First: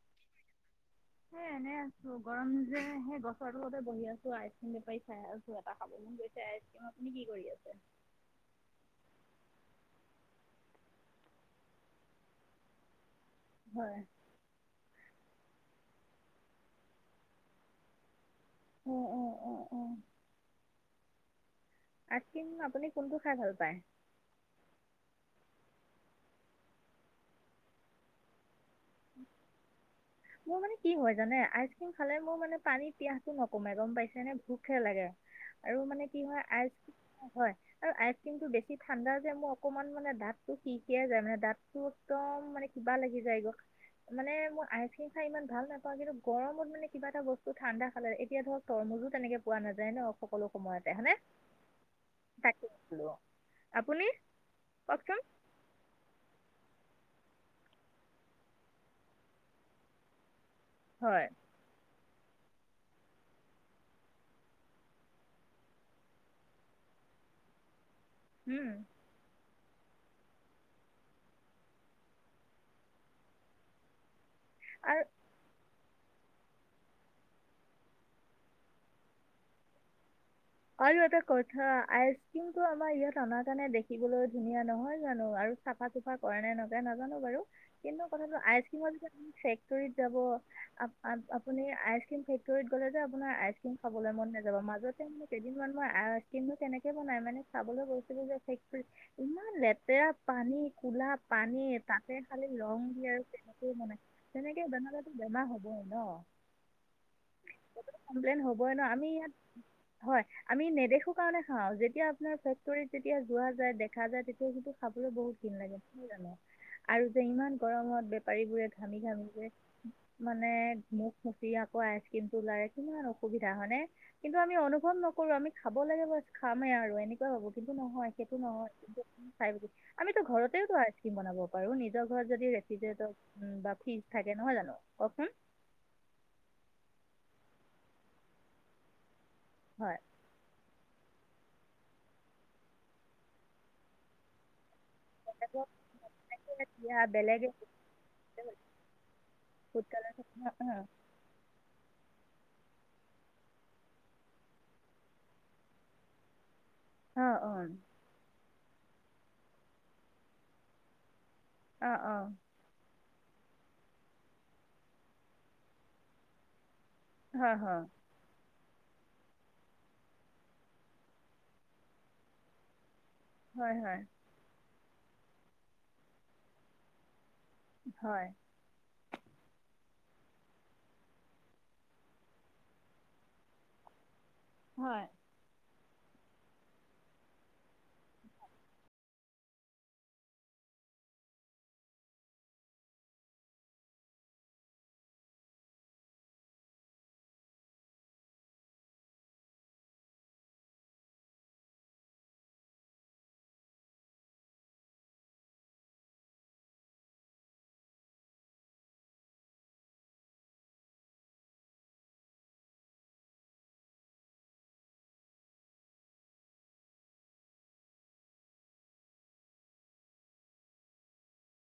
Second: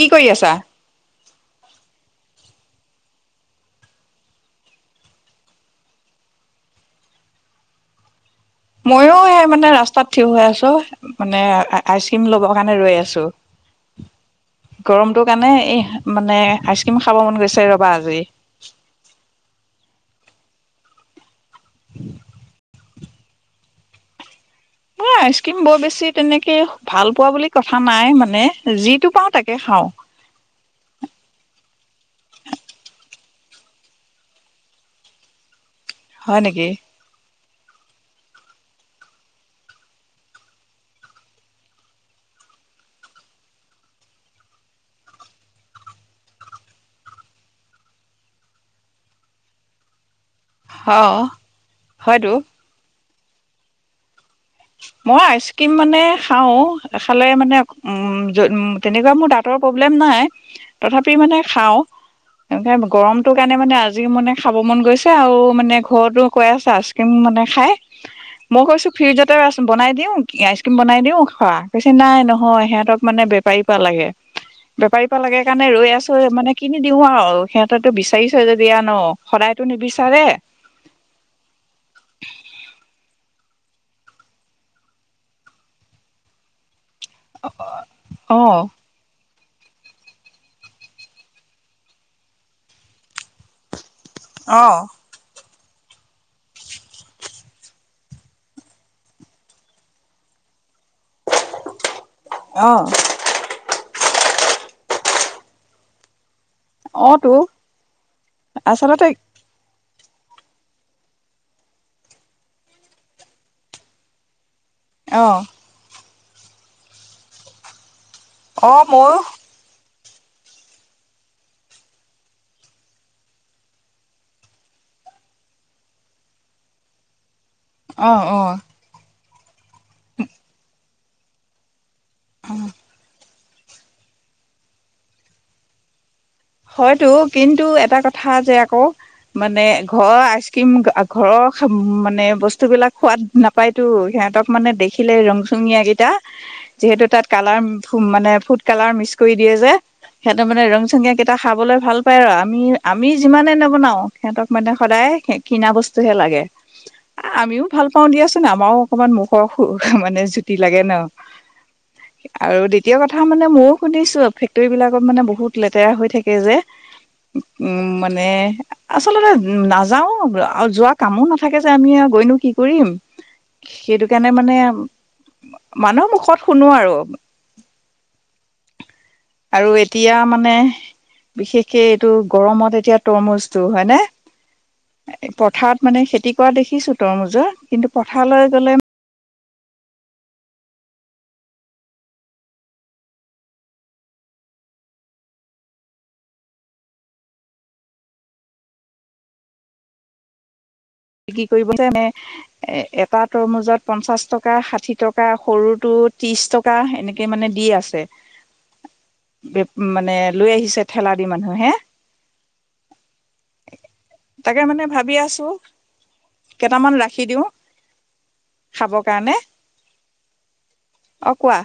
কি কৰি আছা? সেই এনে আছোঁ, গৰম যে সেই গছৰ তলতে বহি আছোঁ, আইচক্ৰীম নেপাৰ খাই আছোঁ। এটা খাব মন গৈছে আইচক্ৰীম। আপুনি কি কৰি আছে? মইও এই মানে ৰাস্তাত থিয় হৈ আছোঁ, মানে আইচক্ৰীম ল'বৰ কাৰণে ৰৈ আছোঁ। হয়। গৰমটোৰ কাৰণে এই মানে আইচক্ৰীম খাব মন গৈছে ৰ'বা আজি। উম। আইচক্ৰিম আপুনি কোনটো খাই ভাল পায়? মই আইচক্ৰীম বৰ বেছি তেনেকে ভাল পোৱা বুলি কথা নাই মানে, যিটো পাওঁ তাকে খাওঁ। মোৰ মানে কি হয় জানে আইচক্ৰীম খালে মোৰ মানে পানী পিয়াহটো নকমে গম পাইছে নে? ভোকহে লাগে। আৰু মানে কি হয় আইচ, হয়। আৰু আইচক্ৰীমটো বেছি ঠাণ্ডা যে মোৰ অকনমান মানে দাঁতটো শিকে যায় মানে দাঁত। একদম মানে কিবা লাগি যায়গৈ মানে মোৰ আই খাই ইমান ভাল নাপাওঁ কিন্তু গৰত মানে কিবা এটা বস্তু ঠাণ্ডা খালে, এতিয়া ধৰক তৰমজু তেনেকে পোৱা নাযায় ন'। সকলো সময়তে অ হয়নে? হয়তো। তাকে আছিলোঁ, আপুনি? মই কওকচোন আইছ কিম মানে খাওঁ খালে মানে তেনেকুৱা মোৰ দাঁতৰ প্ৰব্লেম নাই। তথাপি হয় মানে খাওঁ। এনেকে গৰমটোৰ কাৰণে মানে আজি মানে খাব মন গৈছে আৰু মানে ঘৰতো কৈ আছে আইচক্ৰীম মানে খাই। মই উম। কৈছোঁ ফিউজত তৰ আইচক্ৰিম বনাই দিওঁ, কি আইচক্ৰীম বনাই দিও খোৱা, কৈছে নাই নহয় সিহঁতক মানে বেপাৰীৰপা লাগে। আৰু বেপাৰীৰপা লাগে কাৰণে ৰৈ আছোঁ। মানে কিনি দিও আৰু সিহঁতে তটো বিচাৰিছে যদি এয়া ন' সদায়তো নিবিচাৰে আৰু এটা কথা আইচক্ৰিমটো আমাৰ ইয়াত অনাৰ কাৰণে দেখিবলৈ ধুনীয়া নহয় জানো আৰু চাফা চুফা কৰেনে নকৰে নাজানো বাৰু কিন্তু অ কথাটো আইচক্ৰীমৰ যাতে চে ফেক্টৰীত যাব, আপুনি আইচক্ৰীম ফেক্টৰীত গ'লে যে আপোনাৰ আইচক্ৰীম খাবলৈ মন মাজতে ম কেইদিনমান মই আইচক্ৰীম তেনেকে বনাই মানে চাবলৈ গৈছিলো যে ফেক ইমান লেতেৰা পানী, ক'লা পানী তাতে খালি লং অ দিয়ে আৰু তেনেকৈ মানে তেনেকে বনালে বেমাৰ হ'বই ন'। অ তো কমপ্লেইন হ'বই ন' আমি আচলতে ইয়াত হয় আমি নেদেখো কাৰণে খাওঁ, যেতিয়া আপোনাৰ ফেক্টৰীত যেতিয়া যোৱা যায়, দেখা যায় তেতিয়া সেইটো খাবলৈ অ বহুত ঘিণ লাগে, সেই জানো আৰু যে ইমান গৰমত বে পাৰীবোৰে অ ঘামি ময়ো ঘামি যে মানে মুখ মুচি আকৌ আইচক্ৰীম টো ওলাৰে কিমান অসুবিধা হয় নে কিন্তু আমি অনুভৱ নকৰো আমি খাব লাগে বা খামেই আৰু এনেকুৱা ভাবো কিন্তটো অ নহয় অ সেইটো নহয় চাই আমিতো ঘৰতেতো আছো বনাব পাৰো নিজৰ ঘৰত যদি ৰেফিজৰেট বা ফ্ৰিজ থাকে নহয় জানো কওকচোন হয়তটো কিন্তু এটা কথা যে আকৌ মানে হয়, ঘৰ আইচ কিম ঘৰৰ মানে বস্তুবিলাক খোৱাদ নাপায়তো সিহঁতক মানে দেখিলে বেলেগক ৰংচুঙীয়াাকেইটা দিয়া, যিহেতু তাত বেলেগে কালাৰ মানে ফুড কালাৰ মিক্স কৰি দিয়ে যে ফুড কালাৰ সিহঁতে মে থাকে ন? ৰং চীয়া এটা খাবলৈ ভাল পায় আৰু আমি আমি যিমানে নবনাওঁ সিহঁতক মানে সদায় কিনা বস্তুহে লাগে অ', [inaudible] আমিও অ'। ভাল পাও দিয়াচোন আমাৰো অকমান মুখৰ সুখ মানে জুতি লাগে ন অ', অ', আৰু দ্বিতীয় কথা মানে ময়ও শুনিছো ফেক্টৰী বিলাকত মানে বহুত লেতেৰা হৈ থাকে থাকে যে হয়, হয়, উম মানে আচলতে নাযাও আৰু যোৱা কামো নাথাকে যে আমি গৈনো কি কৰিম হয়, হয়, সেইটো কাৰণে মানে মানুহৰ মুখত শুনো আৰু হয় আৰু এতিয়া মানে বিশেষকে এইটো গৰমত এতিয়া তৰমুজটো হয়নে হয় পথাৰত মানে খেতি কৰা দেখিছো তোৰমুজৰ কিন্তু পথাৰলৈ গ'লে কি কৰিব যে এনেে এ এটা তৰমুজত পঞ্চাশ টকা ষাঠি টকা সৰুটো ত্ৰিশ টকা টকা এনেকে মানে দি আছে মানে লৈ আহিছে ঠেলা দি মানুহে হে তাকে মানে ভাবি আছো কেইটামান ৰাখি দিওঁ খাবৰ কাৰণে অঁ কোৱা